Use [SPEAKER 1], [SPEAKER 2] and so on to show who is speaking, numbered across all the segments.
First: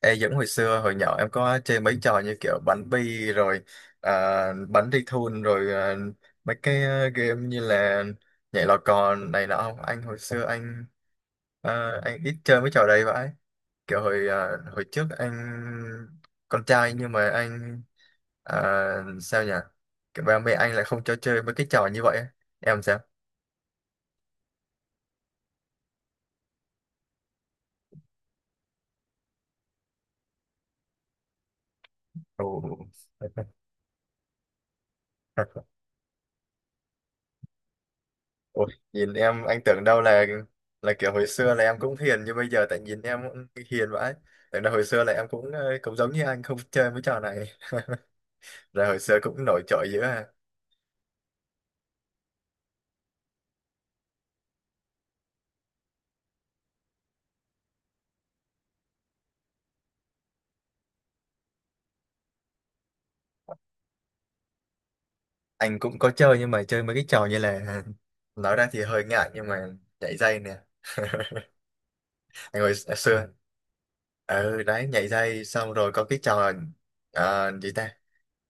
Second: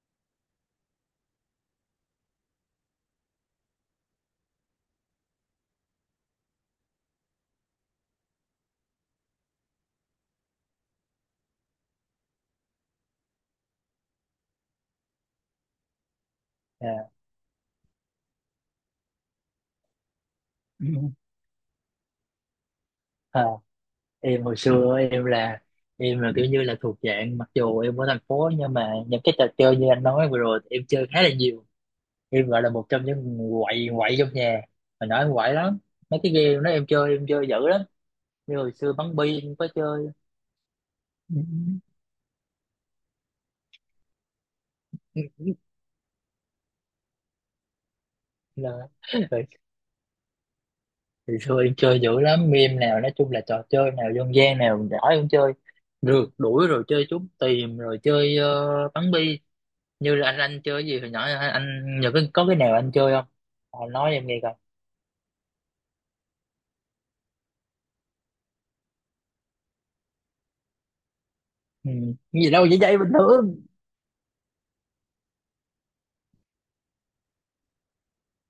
[SPEAKER 1] Ê, Dũng, hồi xưa hồi nhỏ em có chơi mấy trò như kiểu bắn bi rồi à, bắn đi thun rồi à, mấy cái game như là nhảy lò cò này nọ không? Anh hồi xưa anh ít chơi mấy trò đấy vậy. Kiểu hồi trước anh con trai nhưng
[SPEAKER 2] Dạ.
[SPEAKER 1] mà anh, ờ, sao nhỉ, kiểu ba mẹ anh lại không cho chơi mấy cái trò như vậy á. Em sao?
[SPEAKER 2] À, ờ, em hồi xưa em là kiểu như là thuộc dạng, mặc dù em ở thành phố nhưng mà những cái trò chơi như anh nói vừa rồi thì em chơi khá là nhiều. Em gọi là
[SPEAKER 1] Ồ.
[SPEAKER 2] một trong những người quậy quậy trong nhà, mà nói em quậy lắm. Mấy cái game đó em chơi dữ lắm. Như
[SPEAKER 1] Ủa,
[SPEAKER 2] hồi xưa
[SPEAKER 1] nhìn
[SPEAKER 2] bắn bi
[SPEAKER 1] em
[SPEAKER 2] em
[SPEAKER 1] anh
[SPEAKER 2] có
[SPEAKER 1] tưởng đâu
[SPEAKER 2] chơi.
[SPEAKER 1] là kiểu hồi xưa là em cũng hiền như bây giờ, tại nhìn em cũng hiền vãi, tưởng đâu hồi xưa là em cũng cũng giống như anh không chơi mấy trò này. Rồi
[SPEAKER 2] Là
[SPEAKER 1] hồi xưa cũng
[SPEAKER 2] hồi
[SPEAKER 1] nổi trội dữ à?
[SPEAKER 2] hồi xưa em chơi dữ lắm, game nào nói chung là trò chơi nào dân gian nào giỏi em chơi. Rượt đuổi rồi chơi trốn tìm rồi chơi bắn bi. Như là anh chơi gì hồi nhỏ anh nhớ cái, có cái nào anh chơi không? À, nói em nghe coi.
[SPEAKER 1] Anh cũng có chơi nhưng mà chơi mấy cái trò như là nói ra thì hơi ngại nhưng mà nhảy dây nè.
[SPEAKER 2] Ừ. Cái gì
[SPEAKER 1] Anh
[SPEAKER 2] đâu
[SPEAKER 1] hồi
[SPEAKER 2] chỉ vậy bình
[SPEAKER 1] xưa,
[SPEAKER 2] thường.
[SPEAKER 1] ừ đấy, nhảy dây xong rồi có cái trò, gì ta,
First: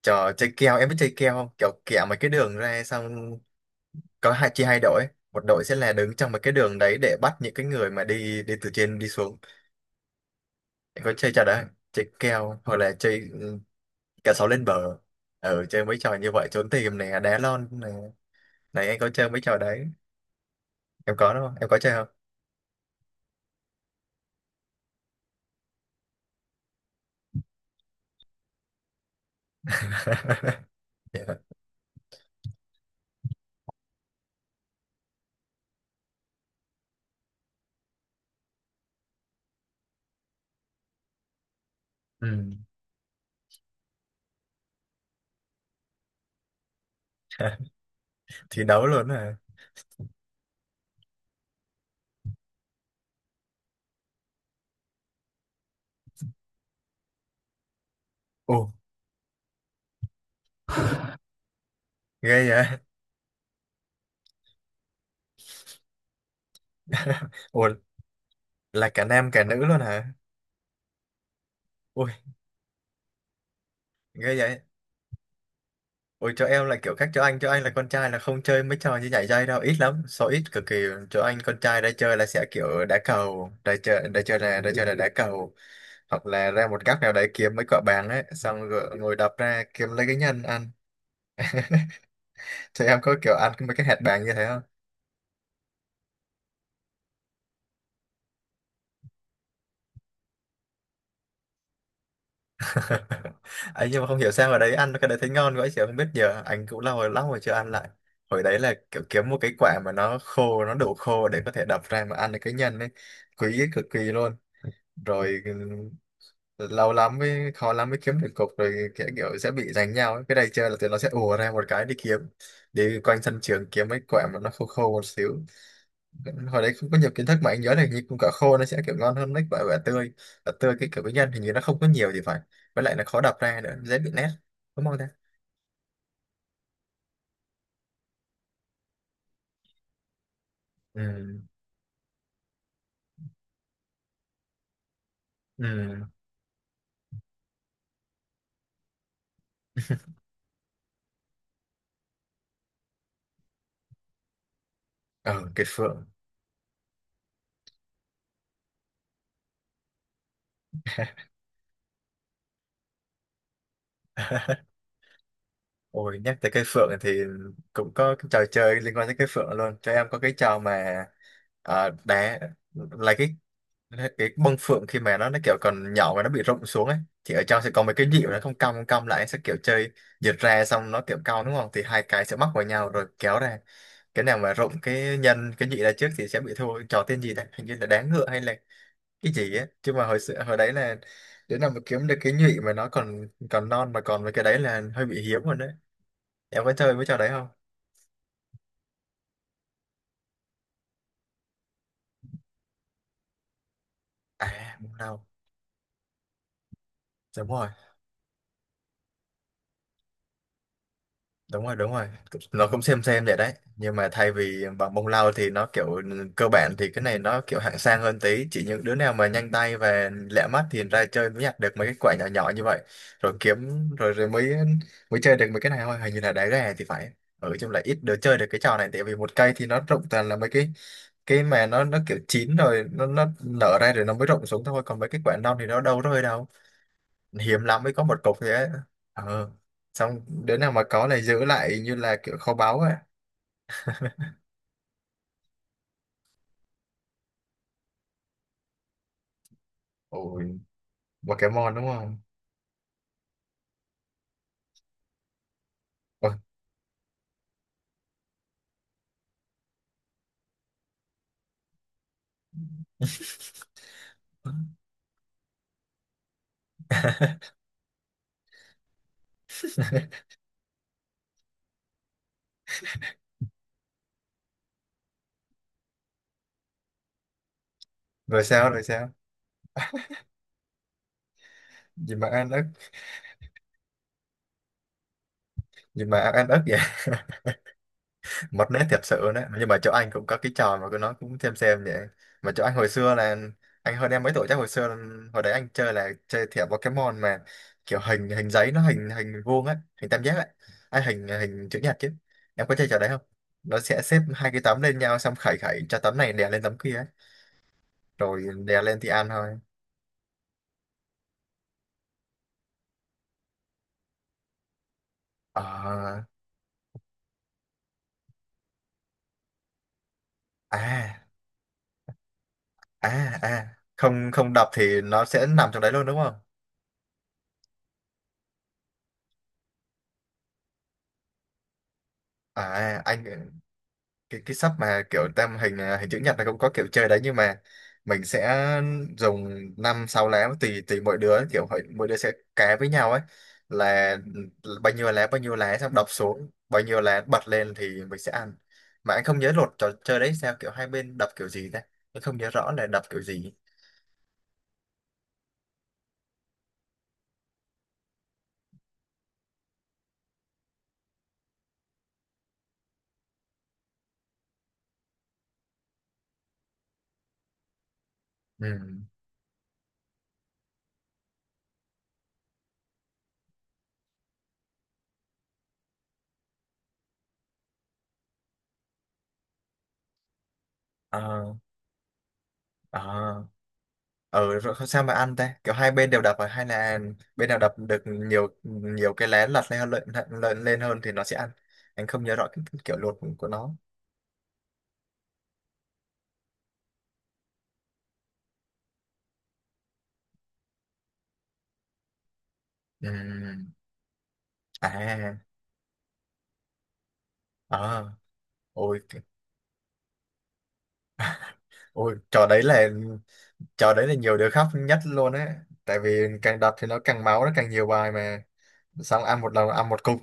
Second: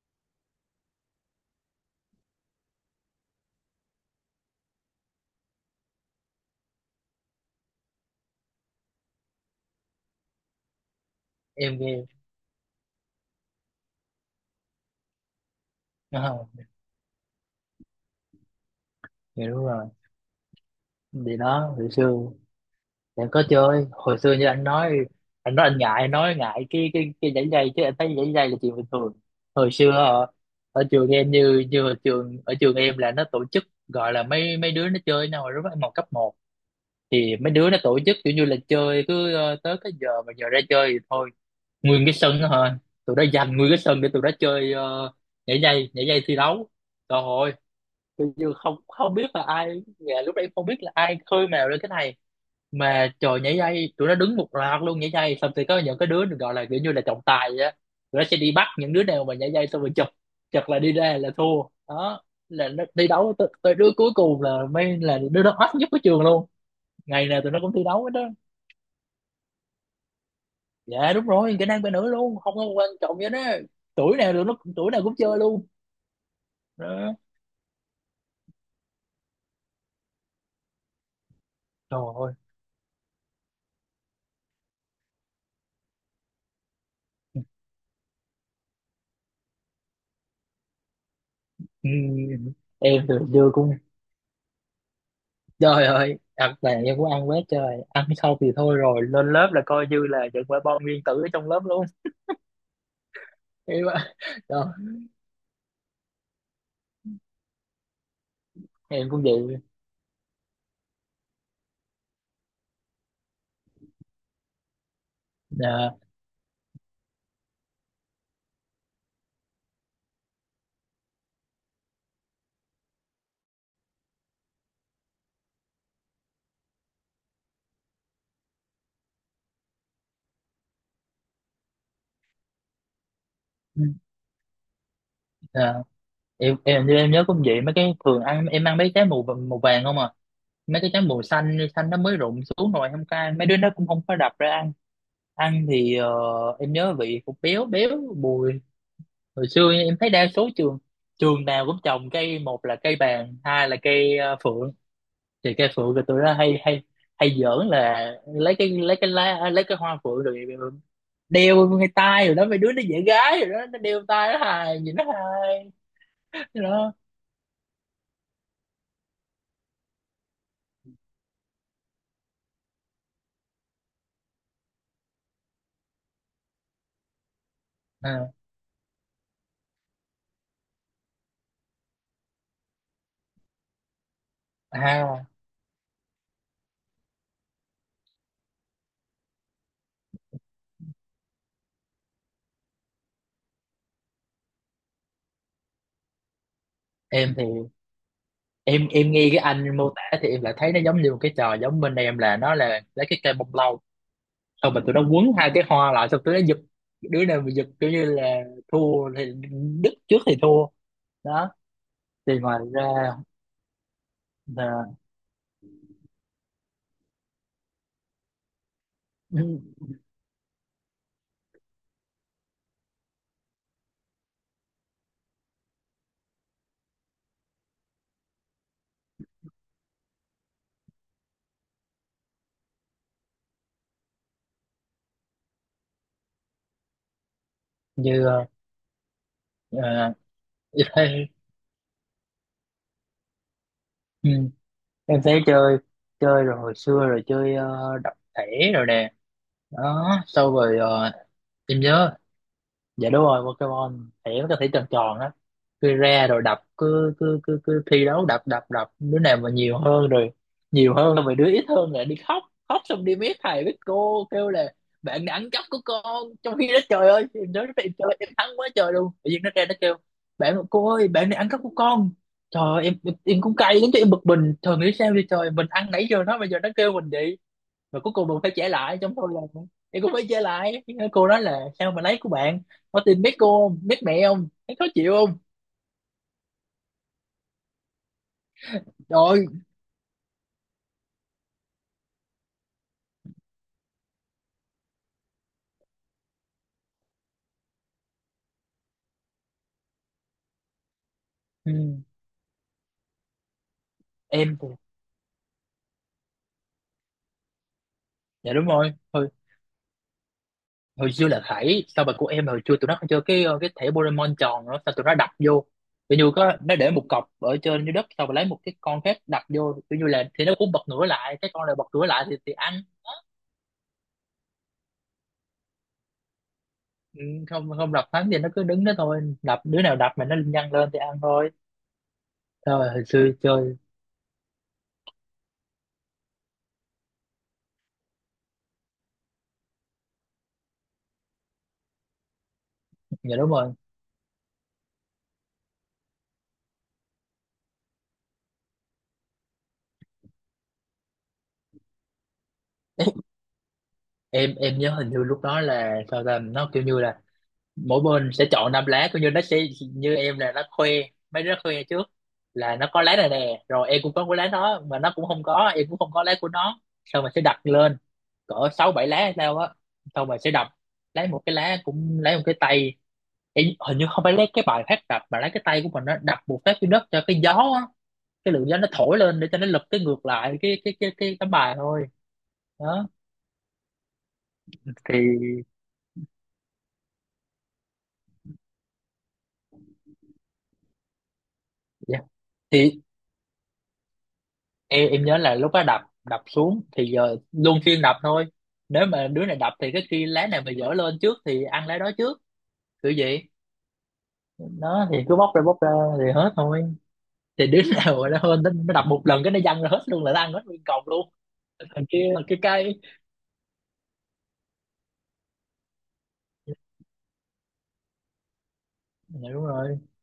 [SPEAKER 1] trò chơi keo. Em biết chơi keo không, kiểu kẹo mấy cái đường ra xong có hai, chia hai đội, một đội sẽ là đứng trong một cái đường đấy để bắt những cái người mà đi đi từ trên đi xuống. Em có chơi trò đấy,
[SPEAKER 2] Em nghe.
[SPEAKER 1] chơi kèo hoặc là chơi, cả sáu lên bờ. Chơi mấy trò như
[SPEAKER 2] À,
[SPEAKER 1] vậy, trốn tìm này, đá lon này này anh có chơi mấy
[SPEAKER 2] thì
[SPEAKER 1] trò
[SPEAKER 2] đúng rồi.
[SPEAKER 1] đấy. Em có
[SPEAKER 2] Thì
[SPEAKER 1] đúng không, em
[SPEAKER 2] đó
[SPEAKER 1] có
[SPEAKER 2] hồi
[SPEAKER 1] chơi không?
[SPEAKER 2] xưa em có chơi hồi xưa như anh nói. Anh nói anh ngại, anh nói ngại cái dãy dây chứ anh thấy dãy dây là chuyện bình thường. Hồi xưa ở, ở trường em,
[SPEAKER 1] Dạ.
[SPEAKER 2] như như ở trường em là nó tổ chức, gọi là mấy mấy đứa nó chơi với nhau rồi đó, mà cấp một thì mấy đứa nó tổ chức kiểu như là chơi cứ tới cái giờ mà giờ ra chơi thì thôi, nguyên cái sân đó
[SPEAKER 1] Ừ.
[SPEAKER 2] thôi. Tụi nó dành nguyên cái sân để tụi nó chơi, nhảy dây, nhảy dây thi đấu. Trời ơi, tôi chưa
[SPEAKER 1] Thi
[SPEAKER 2] không
[SPEAKER 1] đấu luôn
[SPEAKER 2] không biết
[SPEAKER 1] hả?
[SPEAKER 2] là ai, dạ, lúc đấy không biết là ai khơi mào lên cái này, mà trời, nhảy dây tụi nó đứng một loạt luôn. Nhảy dây xong thì có những cái đứa được gọi là kiểu như là trọng tài vậy á. Tụi nó sẽ đi
[SPEAKER 1] Ồ.
[SPEAKER 2] bắt những đứa nào mà nhảy dây xong rồi chụp, chụp là đi ra là thua. Đó,
[SPEAKER 1] Ghê
[SPEAKER 2] là
[SPEAKER 1] vậy.
[SPEAKER 2] nó thi đấu tới đứa cuối cùng là mới là đứa đó hot nhất của trường luôn. Ngày nào tụi nó
[SPEAKER 1] Ồ.
[SPEAKER 2] cũng thi đấu hết đó.
[SPEAKER 1] Là cả nam cả nữ luôn hả?
[SPEAKER 2] Dạ đúng rồi, kỹ năng bên nữ
[SPEAKER 1] Ui.
[SPEAKER 2] luôn không có quan trọng vậy đó. Tuổi nào
[SPEAKER 1] Ghê
[SPEAKER 2] được nó
[SPEAKER 1] vậy.
[SPEAKER 2] tuổi nào cũng chơi luôn.
[SPEAKER 1] Ôi chỗ em lại kiểu khác
[SPEAKER 2] Đó,
[SPEAKER 1] chỗ anh là con trai là không chơi mấy trò như nhảy dây đâu, ít lắm, số ít cực kỳ. Chỗ anh con trai đã
[SPEAKER 2] trời
[SPEAKER 1] chơi là
[SPEAKER 2] ơi.
[SPEAKER 1] sẽ kiểu đá cầu, đã chơi là đá cầu, hoặc là ra một góc nào đấy kiếm mấy quả bàng ấy, xong rồi ngồi đập ra kiếm lấy cái nhân ăn.
[SPEAKER 2] Ừ,
[SPEAKER 1] Chỗ em
[SPEAKER 2] em
[SPEAKER 1] có
[SPEAKER 2] từ
[SPEAKER 1] kiểu
[SPEAKER 2] xưa
[SPEAKER 1] ăn
[SPEAKER 2] cũng,
[SPEAKER 1] mấy cái hạt bàng như thế không?
[SPEAKER 2] trời ơi thật là em cũng ăn quá trời. Ăn xong thì thôi rồi, lên lớp là coi như là những quả bom nguyên tử ở trong lớp luôn em
[SPEAKER 1] Ấy nhưng mà
[SPEAKER 2] ạ.
[SPEAKER 1] không hiểu sao ở
[SPEAKER 2] Đó,
[SPEAKER 1] đấy ăn cái đấy thấy ngon quá, chị không biết, giờ anh cũng lâu rồi lắm rồi chưa ăn lại. Hồi đấy là kiểu
[SPEAKER 2] em cũng
[SPEAKER 1] kiếm
[SPEAKER 2] vậy.
[SPEAKER 1] một cái quả mà nó khô, nó đủ khô để có thể đập ra mà ăn được cái nhân ấy, quý cực kỳ luôn. Rồi
[SPEAKER 2] Dạ.
[SPEAKER 1] lâu lắm mới, khó lắm mới kiếm được cục rồi, kiểu sẽ bị giành nhau ấy. Cái này chơi là tụi nó sẽ ùa ra một cái đi kiếm, đi quanh sân trường kiếm mấy quả mà nó khô khô một xíu. Hồi đấy không có nhiều kiến thức, mà anh nhớ là hình như cũng quả khô nó sẽ kiểu ngon hơn mấy quả quả tươi cái kiểu cái nhân hình như nó không có nhiều thì phải, với lại là khó đập ra nữa, dễ bị nét, đúng không ta?
[SPEAKER 2] Dạ. Em như em nhớ cũng vậy, mấy cái thường ăn em ăn mấy trái màu màu vàng không à. Mấy cái trái màu
[SPEAKER 1] Ừ.
[SPEAKER 2] xanh xanh nó mới rụng xuống rồi không có mấy đứa nó cũng không có đập ra ăn. Ăn thì
[SPEAKER 1] Ừ.
[SPEAKER 2] em nhớ vị cũng béo béo bùi. Hồi xưa em thấy đa số trường, trường nào cũng trồng cây, một là cây bàng hai là cây phượng.
[SPEAKER 1] Ờ,
[SPEAKER 2] Thì
[SPEAKER 1] cây
[SPEAKER 2] cây phượng
[SPEAKER 1] phượng.
[SPEAKER 2] rồi tụi nó hay hay hay giỡn là lấy cái lá, lấy cái hoa phượng rồi đeo ngay tay rồi đó. Mấy đứa nó dễ gái rồi đó, nó đeo tay nó hài, nhìn nó hài.
[SPEAKER 1] Ôi nhắc tới cây phượng
[SPEAKER 2] Đó.
[SPEAKER 1] thì cũng có cái trò chơi liên quan tới cây phượng luôn, cho em, có cái trò mà đá, là cái, đấy, cái bông phượng khi mà nó kiểu còn nhỏ và nó bị rụng xuống ấy, thì ở trong sẽ có mấy cái nhịp
[SPEAKER 2] à,
[SPEAKER 1] nó không cong, không cong lại sẽ kiểu chơi giật ra, xong nó kiểu cong đúng không, thì hai cái sẽ mắc vào nhau rồi kéo ra, cái nào mà rụng cái
[SPEAKER 2] à,
[SPEAKER 1] nhân cái nhị ra trước thì sẽ bị thua. Trò tên gì đấy, hình như là đáng ngựa hay là cái gì ấy chứ, mà hồi xưa hồi đấy là đến nào mà kiếm được cái nhị mà nó còn còn non mà còn, với cái đấy là hơi bị hiếm rồi đấy. Em có chơi với trò đấy
[SPEAKER 2] em thì
[SPEAKER 1] không?
[SPEAKER 2] em nghe cái anh mô tả thì em lại thấy nó giống như một cái trò giống bên em là nó là lấy cái cây bông lau.
[SPEAKER 1] À
[SPEAKER 2] Thôi mà
[SPEAKER 1] không
[SPEAKER 2] tụi nó
[SPEAKER 1] đâu.
[SPEAKER 2] quấn hai cái hoa lại xong tụi nó giật, đứa nào
[SPEAKER 1] Đúng
[SPEAKER 2] mà giật
[SPEAKER 1] rồi,
[SPEAKER 2] kiểu như là thua thì, đứt trước thì thua. Đó,
[SPEAKER 1] đúng rồi, đúng rồi.
[SPEAKER 2] thì ngoài
[SPEAKER 1] Nó cũng
[SPEAKER 2] ra
[SPEAKER 1] xem vậy đấy nhưng mà thay vì bằng
[SPEAKER 2] là
[SPEAKER 1] bông lau thì nó kiểu, cơ bản thì cái này nó kiểu hạng sang hơn tí, chỉ những đứa nào mà nhanh tay và lẹ mắt thì ra chơi mới nhặt được mấy cái quả nhỏ nhỏ như vậy, rồi kiếm rồi rồi mới mới chơi được mấy cái này thôi, hình như là đá gà thì phải. Ở trong là ít đứa chơi được cái trò này, tại vì một cây thì nó rụng toàn là mấy cái mà nó kiểu chín rồi, nó nở ra rồi nó mới rụng xuống thôi, còn mấy cái quả non thì nó đâu rơi đâu, hiếm lắm mới có một
[SPEAKER 2] như
[SPEAKER 1] cục thế. Ờ, xong đứa nào mà có này
[SPEAKER 2] em.
[SPEAKER 1] giữ lại như là kiểu kho báu ấy.
[SPEAKER 2] ừ, em thấy chơi, chơi rồi hồi xưa rồi chơi đập thẻ rồi nè. Đó sau
[SPEAKER 1] Ôi
[SPEAKER 2] rồi
[SPEAKER 1] Pokemon
[SPEAKER 2] em
[SPEAKER 1] đúng
[SPEAKER 2] nhớ,
[SPEAKER 1] không?
[SPEAKER 2] dạ đúng rồi Pokemon, thẻ nó có thể tròn tròn đó. Cứ ra
[SPEAKER 1] Ôi.
[SPEAKER 2] rồi đập cứ cứ cứ cứ thi đấu đập đập đập, đứa nào mà nhiều hơn rồi, nhiều hơn rồi đứa ít hơn lại đi khóc. Khóc xong đi mét thầy với cô, kêu là bạn đã ăn cắp của con, trong khi đó trời ơi em nói em chơi em thắng quá trời luôn, tự nhiên nó ra nó kêu: bạn cô ơi bạn này ăn cắp của con. Trời ơi, em cũng cay lắm chứ, em bực mình, trời nghĩ sao vậy trời, mình ăn nãy giờ nó, bây giờ nó kêu mình vậy. Và cuối cùng mình
[SPEAKER 1] Rồi
[SPEAKER 2] phải trả
[SPEAKER 1] sao, rồi
[SPEAKER 2] lại
[SPEAKER 1] sao?
[SPEAKER 2] trong thôi là, thì cô phải trả lại. Cái cô nói là sao mà
[SPEAKER 1] Gì
[SPEAKER 2] lấy
[SPEAKER 1] mà
[SPEAKER 2] của
[SPEAKER 1] ăn
[SPEAKER 2] bạn,
[SPEAKER 1] ức,
[SPEAKER 2] có tin biết cô, không biết mẹ, không thấy khó chịu không.
[SPEAKER 1] gì mà ăn ức vậy. Mật nét thiệt sự đấy,
[SPEAKER 2] Rồi.
[SPEAKER 1] nhưng mà chỗ anh cũng có cái trò mà cứ, nó cũng xem vậy. Mà chỗ anh hồi xưa là anh hơn em mấy tuổi chắc, hồi xưa hồi đấy anh chơi là chơi thẻ Pokemon mà, kiểu hình hình giấy, nó hình hình vuông á, hình tam giác ấy. À, hình hình chữ nhật
[SPEAKER 2] Ừ.
[SPEAKER 1] chứ. Em có chơi trò đấy không? Nó sẽ xếp hai
[SPEAKER 2] em
[SPEAKER 1] cái
[SPEAKER 2] thì-
[SPEAKER 1] tấm lên nhau xong khẩy khẩy cho tấm này đè lên tấm kia ấy, rồi
[SPEAKER 2] dạ đúng
[SPEAKER 1] đè
[SPEAKER 2] rồi,
[SPEAKER 1] lên thì ăn
[SPEAKER 2] hồi,
[SPEAKER 1] thôi.
[SPEAKER 2] hồi xưa là khải sao mà của em hồi xưa, tụi nó còn chơi cái thẻ Pokemon tròn nữa. Sao tụi nó đập vô tự
[SPEAKER 1] Ờ.
[SPEAKER 2] như có, nó để một cọc ở trên dưới đất, sau rồi lấy một cái con khác đập vô, tự như là thì nó cũng bật ngửa
[SPEAKER 1] À
[SPEAKER 2] lại, cái con này bật ngửa lại thì ăn.
[SPEAKER 1] à à, không không đập thì nó sẽ nằm trong đấy luôn đúng không?
[SPEAKER 2] Ừ, không không đập thắng thì nó cứ đứng đó thôi, đập đứa nào đập mà nó nhăn lên thì ăn thôi. Rồi
[SPEAKER 1] À
[SPEAKER 2] hồi
[SPEAKER 1] anh,
[SPEAKER 2] xưa chơi.
[SPEAKER 1] cái sắp mà kiểu hình chữ nhật là cũng có kiểu chơi đấy nhưng mà mình sẽ dùng năm sáu lá, tùy tùy mỗi đứa, kiểu mỗi đứa sẽ cá với nhau ấy
[SPEAKER 2] Dạ đúng rồi,
[SPEAKER 1] là, bao nhiêu lá, bao nhiêu lá, xong đọc xuống bao nhiêu lá bật lên thì mình sẽ ăn. Mà anh không nhớ luật trò chơi đấy sao, kiểu hai bên đập kiểu gì ta? Anh không nhớ rõ là đập kiểu gì.
[SPEAKER 2] em nhớ hình như lúc đó là sao ta, nó kiểu như là mỗi bên sẽ chọn năm lá, kiểu như nó sẽ, như em là nó khoe, mấy đứa khoe trước là nó có lá này nè, rồi em cũng có cái lá đó mà nó cũng không có, em cũng không có lá của nó. Xong mà sẽ đặt lên cỡ
[SPEAKER 1] Ừ.
[SPEAKER 2] sáu bảy lá hay sao á. Xong mà sẽ đập lấy một cái lá, cũng lấy một cái tay. Em hình như không phải lấy cái bài phát đập mà lấy cái tay của mình nó đập một phát trên đất cho cái gió á, cái lượng gió nó thổi lên để cho nó lật cái ngược lại cái tấm
[SPEAKER 1] Ờ.
[SPEAKER 2] bài thôi.
[SPEAKER 1] Ờ.
[SPEAKER 2] Đó.
[SPEAKER 1] Ừ rồi sao mà ăn ta,
[SPEAKER 2] Thì.
[SPEAKER 1] kiểu hai bên đều đập à? Hay là bên nào đập được nhiều, nhiều cái lá lật lên hơn thì nó sẽ ăn. Anh
[SPEAKER 2] Dạ.
[SPEAKER 1] không nhớ rõ cái kiểu
[SPEAKER 2] Thì
[SPEAKER 1] luật của nó.
[SPEAKER 2] em nhớ là lúc đó đập, đập xuống thì giờ luân phiên đập thôi. Nếu mà đứa này đập thì cái kia lá này mà dở lên trước thì ăn lá đó trước, kiểu vậy.
[SPEAKER 1] Ừm.
[SPEAKER 2] Nó thì
[SPEAKER 1] À.
[SPEAKER 2] cứ bóc ra thì hết thôi. Thì đứa
[SPEAKER 1] Ờ.
[SPEAKER 2] nào mà nó hơn, nó
[SPEAKER 1] Ôi.
[SPEAKER 2] đập một lần cái nó văng ra hết luôn, là nó ăn hết nguyên cọng luôn. Thằng
[SPEAKER 1] Ôi,
[SPEAKER 2] kia là
[SPEAKER 1] trò
[SPEAKER 2] cái
[SPEAKER 1] đấy là
[SPEAKER 2] cây.
[SPEAKER 1] trò đấy là nhiều đứa khóc nhất luôn á, tại vì càng đập thì nó càng máu, nó càng nhiều bài mà, xong ăn
[SPEAKER 2] Dạ,
[SPEAKER 1] một
[SPEAKER 2] đúng
[SPEAKER 1] lần ăn
[SPEAKER 2] rồi.
[SPEAKER 1] một cục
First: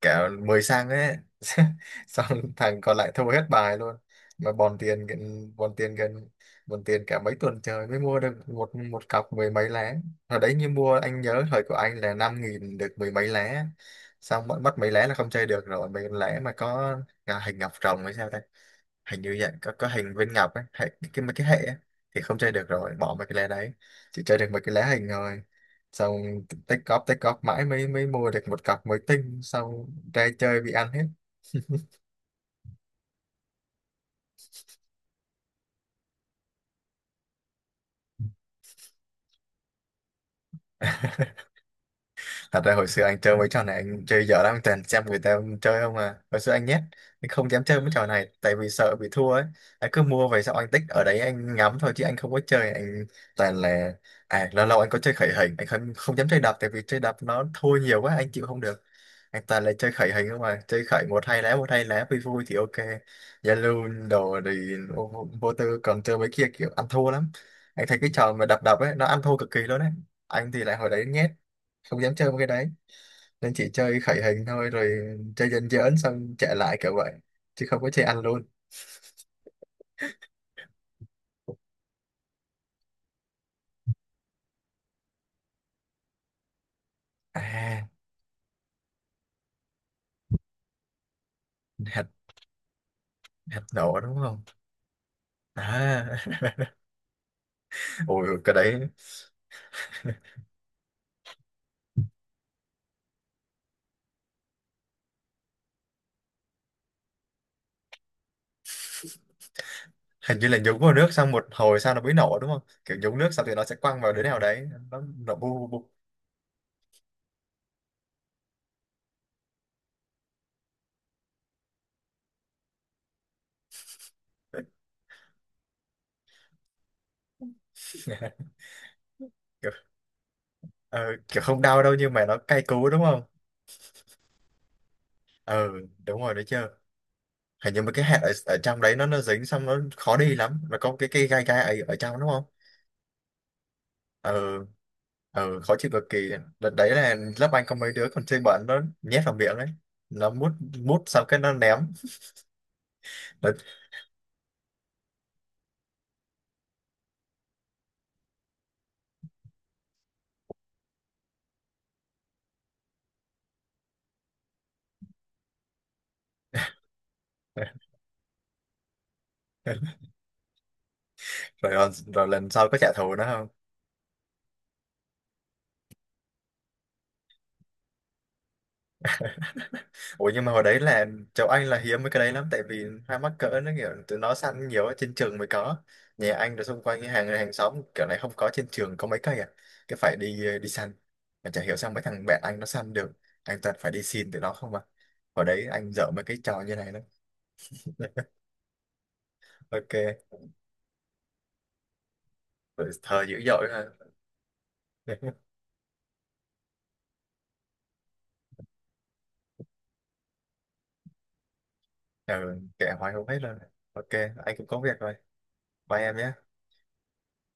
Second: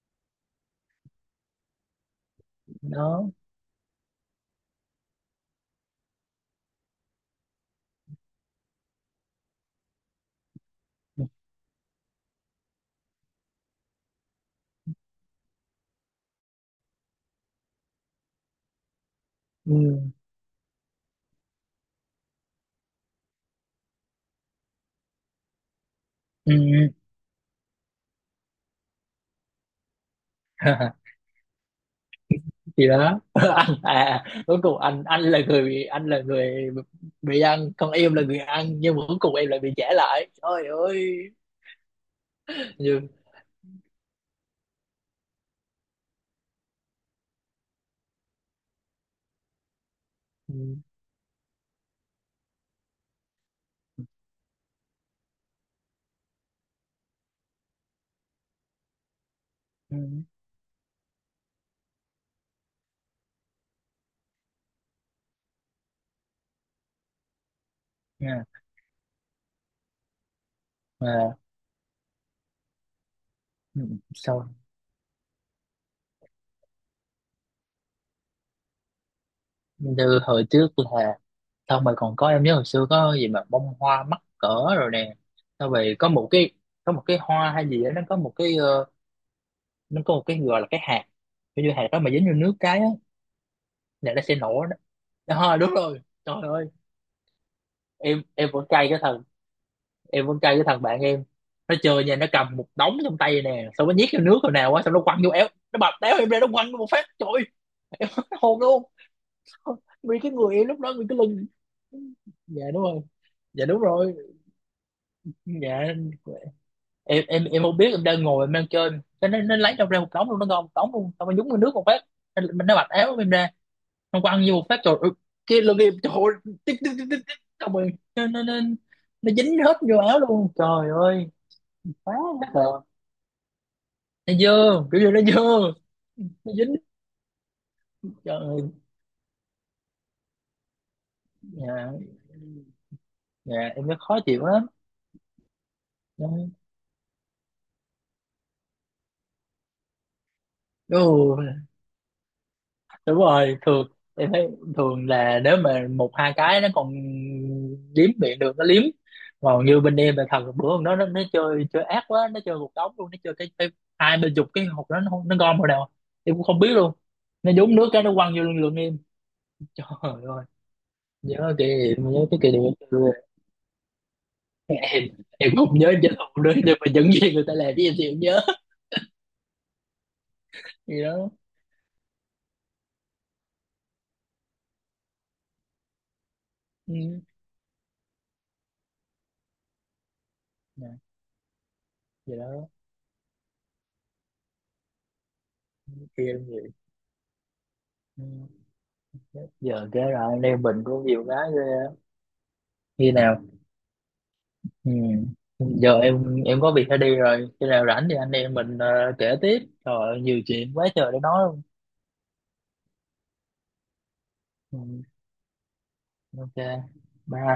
[SPEAKER 1] cả 10 sang ấy. Xong thằng còn lại thua
[SPEAKER 2] Đó.
[SPEAKER 1] hết bài luôn, mà bòn tiền cả mấy tuần trời mới mua được một một cọc mười mấy lá. Hồi đấy như mua, anh nhớ thời của anh là 5.000 được mười mấy lá, xong mất mất mấy lá là không chơi được rồi, mấy lá mà có à, hình ngọc rồng hay sao ta, hình như vậy có
[SPEAKER 2] Ừ.
[SPEAKER 1] hình viên Ngọc ấy hệ, cái mấy cái hệ ấy, thì không chơi được rồi, bỏ mấy cái lá đấy, chỉ chơi được mấy cái lá hình rồi. Xong
[SPEAKER 2] Ừ.
[SPEAKER 1] tích góp mãi mới mới mua được một cặp mới tinh xong ra chơi bị ăn hết.
[SPEAKER 2] Thì đó, anh, cuối cùng anh là người bị, anh là người bị ăn còn em là người ăn, nhưng mà cuối cùng em lại bị trả lại, trời ơi.
[SPEAKER 1] Thật ra hồi xưa
[SPEAKER 2] Nhưng.
[SPEAKER 1] anh chơi mấy trò này anh chơi dở lắm, toàn xem người ta chơi không à, hồi xưa anh nhét, anh không dám chơi mấy trò này tại vì sợ bị thua ấy. Anh cứ mua về
[SPEAKER 2] Ừ.
[SPEAKER 1] xong anh tích ở đấy anh ngắm thôi chứ anh không có chơi, anh toàn là, lâu lâu anh có chơi khởi hình, anh không không dám chơi đập, tại vì chơi đập nó thua nhiều quá anh chịu không được. Anh toàn là chơi
[SPEAKER 2] Ừ,
[SPEAKER 1] khởi hình không à, chơi khởi một hai lá, một hai lá vui vui thì ok. Zalo đồ thì vô, vô vô tư, còn chơi mấy kia kiểu ăn thua lắm. Anh thấy cái trò
[SPEAKER 2] nha
[SPEAKER 1] mà đập đập ấy nó ăn thua cực kỳ luôn đấy. Anh thì lại hồi đấy nhét,
[SPEAKER 2] mà
[SPEAKER 1] không dám chơi mấy cái đấy, nên chỉ
[SPEAKER 2] ừ,
[SPEAKER 1] chơi khởi hình
[SPEAKER 2] sau
[SPEAKER 1] thôi, rồi chơi dần dần xong chạy lại kiểu vậy, chứ không có chơi ăn luôn.
[SPEAKER 2] như hồi trước là, xong rồi còn có em nhớ hồi xưa có gì mà bông hoa mắc cỡ rồi nè. Xong rồi có một cái hoa hay gì
[SPEAKER 1] À
[SPEAKER 2] đó, nó có một cái gọi là cái hạt. Kiểu như hạt đó
[SPEAKER 1] hạt,
[SPEAKER 2] mà dính vô nước cái á
[SPEAKER 1] hạt nổ
[SPEAKER 2] là
[SPEAKER 1] đúng
[SPEAKER 2] nó sẽ
[SPEAKER 1] không?
[SPEAKER 2] nổ đó. Đó, đúng rồi trời
[SPEAKER 1] À.
[SPEAKER 2] ơi. em
[SPEAKER 1] Ôi ôi,
[SPEAKER 2] em
[SPEAKER 1] cái
[SPEAKER 2] vẫn
[SPEAKER 1] đấy
[SPEAKER 2] cay cái thằng, em vẫn cay cái thằng bạn em. Nó chơi nha, nó cầm một đống trong tay nè, xong nó nhét vô nước rồi nào quá, xong nó quăng vô éo nó bập đéo em ra, nó quăng vô một phát trời ơi, hồn luôn. Vì cái
[SPEAKER 1] hình như
[SPEAKER 2] người
[SPEAKER 1] là
[SPEAKER 2] em lúc
[SPEAKER 1] nhúng
[SPEAKER 2] đó
[SPEAKER 1] vào
[SPEAKER 2] vì
[SPEAKER 1] nước
[SPEAKER 2] cái
[SPEAKER 1] xong
[SPEAKER 2] lưng.
[SPEAKER 1] một hồi sau nó mới nổ đúng không,
[SPEAKER 2] Dạ đúng
[SPEAKER 1] kiểu
[SPEAKER 2] rồi.
[SPEAKER 1] nhúng nước xong thì nó
[SPEAKER 2] Dạ
[SPEAKER 1] sẽ
[SPEAKER 2] đúng
[SPEAKER 1] quăng vào
[SPEAKER 2] rồi.
[SPEAKER 1] đứa nào đấy nó nổ bu bu bu.
[SPEAKER 2] Dạ, em không biết, em đang ngồi em đang chơi cái nó lấy trong ra một đống luôn, nó ngon đống luôn xong rồi nhúng vào nước một phát. Mình nó bạch áo của em ra, nó quăng ăn vô một phát rồi cái lưng em trời ơi, tích tích tích tích tích, xong rồi nó nó nó nó dính
[SPEAKER 1] Kiểu,
[SPEAKER 2] hết vô áo luôn, trời
[SPEAKER 1] ờ,
[SPEAKER 2] ơi.
[SPEAKER 1] kiểu không đau đâu nhưng
[SPEAKER 2] Quá
[SPEAKER 1] mà nó
[SPEAKER 2] mắc cỡ,
[SPEAKER 1] cay cú đúng không.
[SPEAKER 2] nó dơ kiểu như nó dơ,
[SPEAKER 1] Ờ. Đúng rồi đấy
[SPEAKER 2] nó
[SPEAKER 1] chưa,
[SPEAKER 2] dính,
[SPEAKER 1] hình như mấy cái hạt ở,
[SPEAKER 2] trời
[SPEAKER 1] ở
[SPEAKER 2] ơi.
[SPEAKER 1] trong đấy nó dính xong nó khó đi lắm, mà có cái cây gai gai ấy ở
[SPEAKER 2] Dạ.
[SPEAKER 1] trong đúng không.
[SPEAKER 2] Dạ em, nó khó chịu
[SPEAKER 1] Ừ.
[SPEAKER 2] lắm.
[SPEAKER 1] Ừ, khó chịu cực kỳ. Đợt đấy là lớp anh có mấy đứa còn chơi bẩn, nó nhét vào miệng ấy, nó mút, mút xong cái nó
[SPEAKER 2] Ừ
[SPEAKER 1] ném.
[SPEAKER 2] đúng
[SPEAKER 1] Rồi,
[SPEAKER 2] rồi, thường em thấy thường là nếu mà một hai cái nó còn liếm miệng được nó liếm. Còn như bên em là thật là bữa hôm đó nó chơi chơi ác quá, nó chơi một đống luôn, nó chơi cái hai bên chục cái hộp đó, nó không- nó gom vào đâu em cũng không biết luôn, nó nhúng nước cái nó quăng vô lưng lưng em. Trời ơi,
[SPEAKER 1] rồi, rồi,
[SPEAKER 2] nhớ
[SPEAKER 1] rồi
[SPEAKER 2] cái
[SPEAKER 1] lần
[SPEAKER 2] kỷ
[SPEAKER 1] sau
[SPEAKER 2] niệm
[SPEAKER 1] có trả
[SPEAKER 2] xưa.
[SPEAKER 1] thù nó không?
[SPEAKER 2] em em không nhớ trên hộp nữa, nhưng mà những gì người ta làm với em thì em nhớ.
[SPEAKER 1] Ủa nhưng mà hồi đấy
[SPEAKER 2] Gì
[SPEAKER 1] là
[SPEAKER 2] đó.
[SPEAKER 1] cháu anh là hiếm mấy cái đấy lắm, tại vì hai mắc cỡ nó kiểu tụi nó săn nhiều, ở trên trường mới có, nhà anh rồi xung quanh cái
[SPEAKER 2] Ừ.
[SPEAKER 1] hàng hàng xóm kiểu này không có, trên trường có mấy cây à, cái phải đi đi săn,
[SPEAKER 2] Nè,
[SPEAKER 1] mà chả hiểu sao mấy thằng
[SPEAKER 2] gì
[SPEAKER 1] bạn anh nó
[SPEAKER 2] đó,
[SPEAKER 1] săn được, anh toàn phải đi xin tụi nó không mà, hồi đấy anh dở mấy
[SPEAKER 2] kia
[SPEAKER 1] cái
[SPEAKER 2] em
[SPEAKER 1] trò
[SPEAKER 2] gì.
[SPEAKER 1] như này lắm.
[SPEAKER 2] Ừ. Giờ
[SPEAKER 1] Ok.
[SPEAKER 2] cái rồi anh em mình cũng nhiều cái ghê.
[SPEAKER 1] Ừ,
[SPEAKER 2] Khi
[SPEAKER 1] Thơ
[SPEAKER 2] nào.
[SPEAKER 1] dữ dội ha.
[SPEAKER 2] Ừ. Giờ em có việc phải đi rồi, khi nào rảnh thì anh em mình kể tiếp. Trời ơi, nhiều chuyện quá trời để nói luôn.
[SPEAKER 1] Ừ, kệ hoài không hết rồi. Ok, anh cũng
[SPEAKER 2] Ừ.
[SPEAKER 1] có việc rồi. Bye em nhé.
[SPEAKER 2] Ok, bye.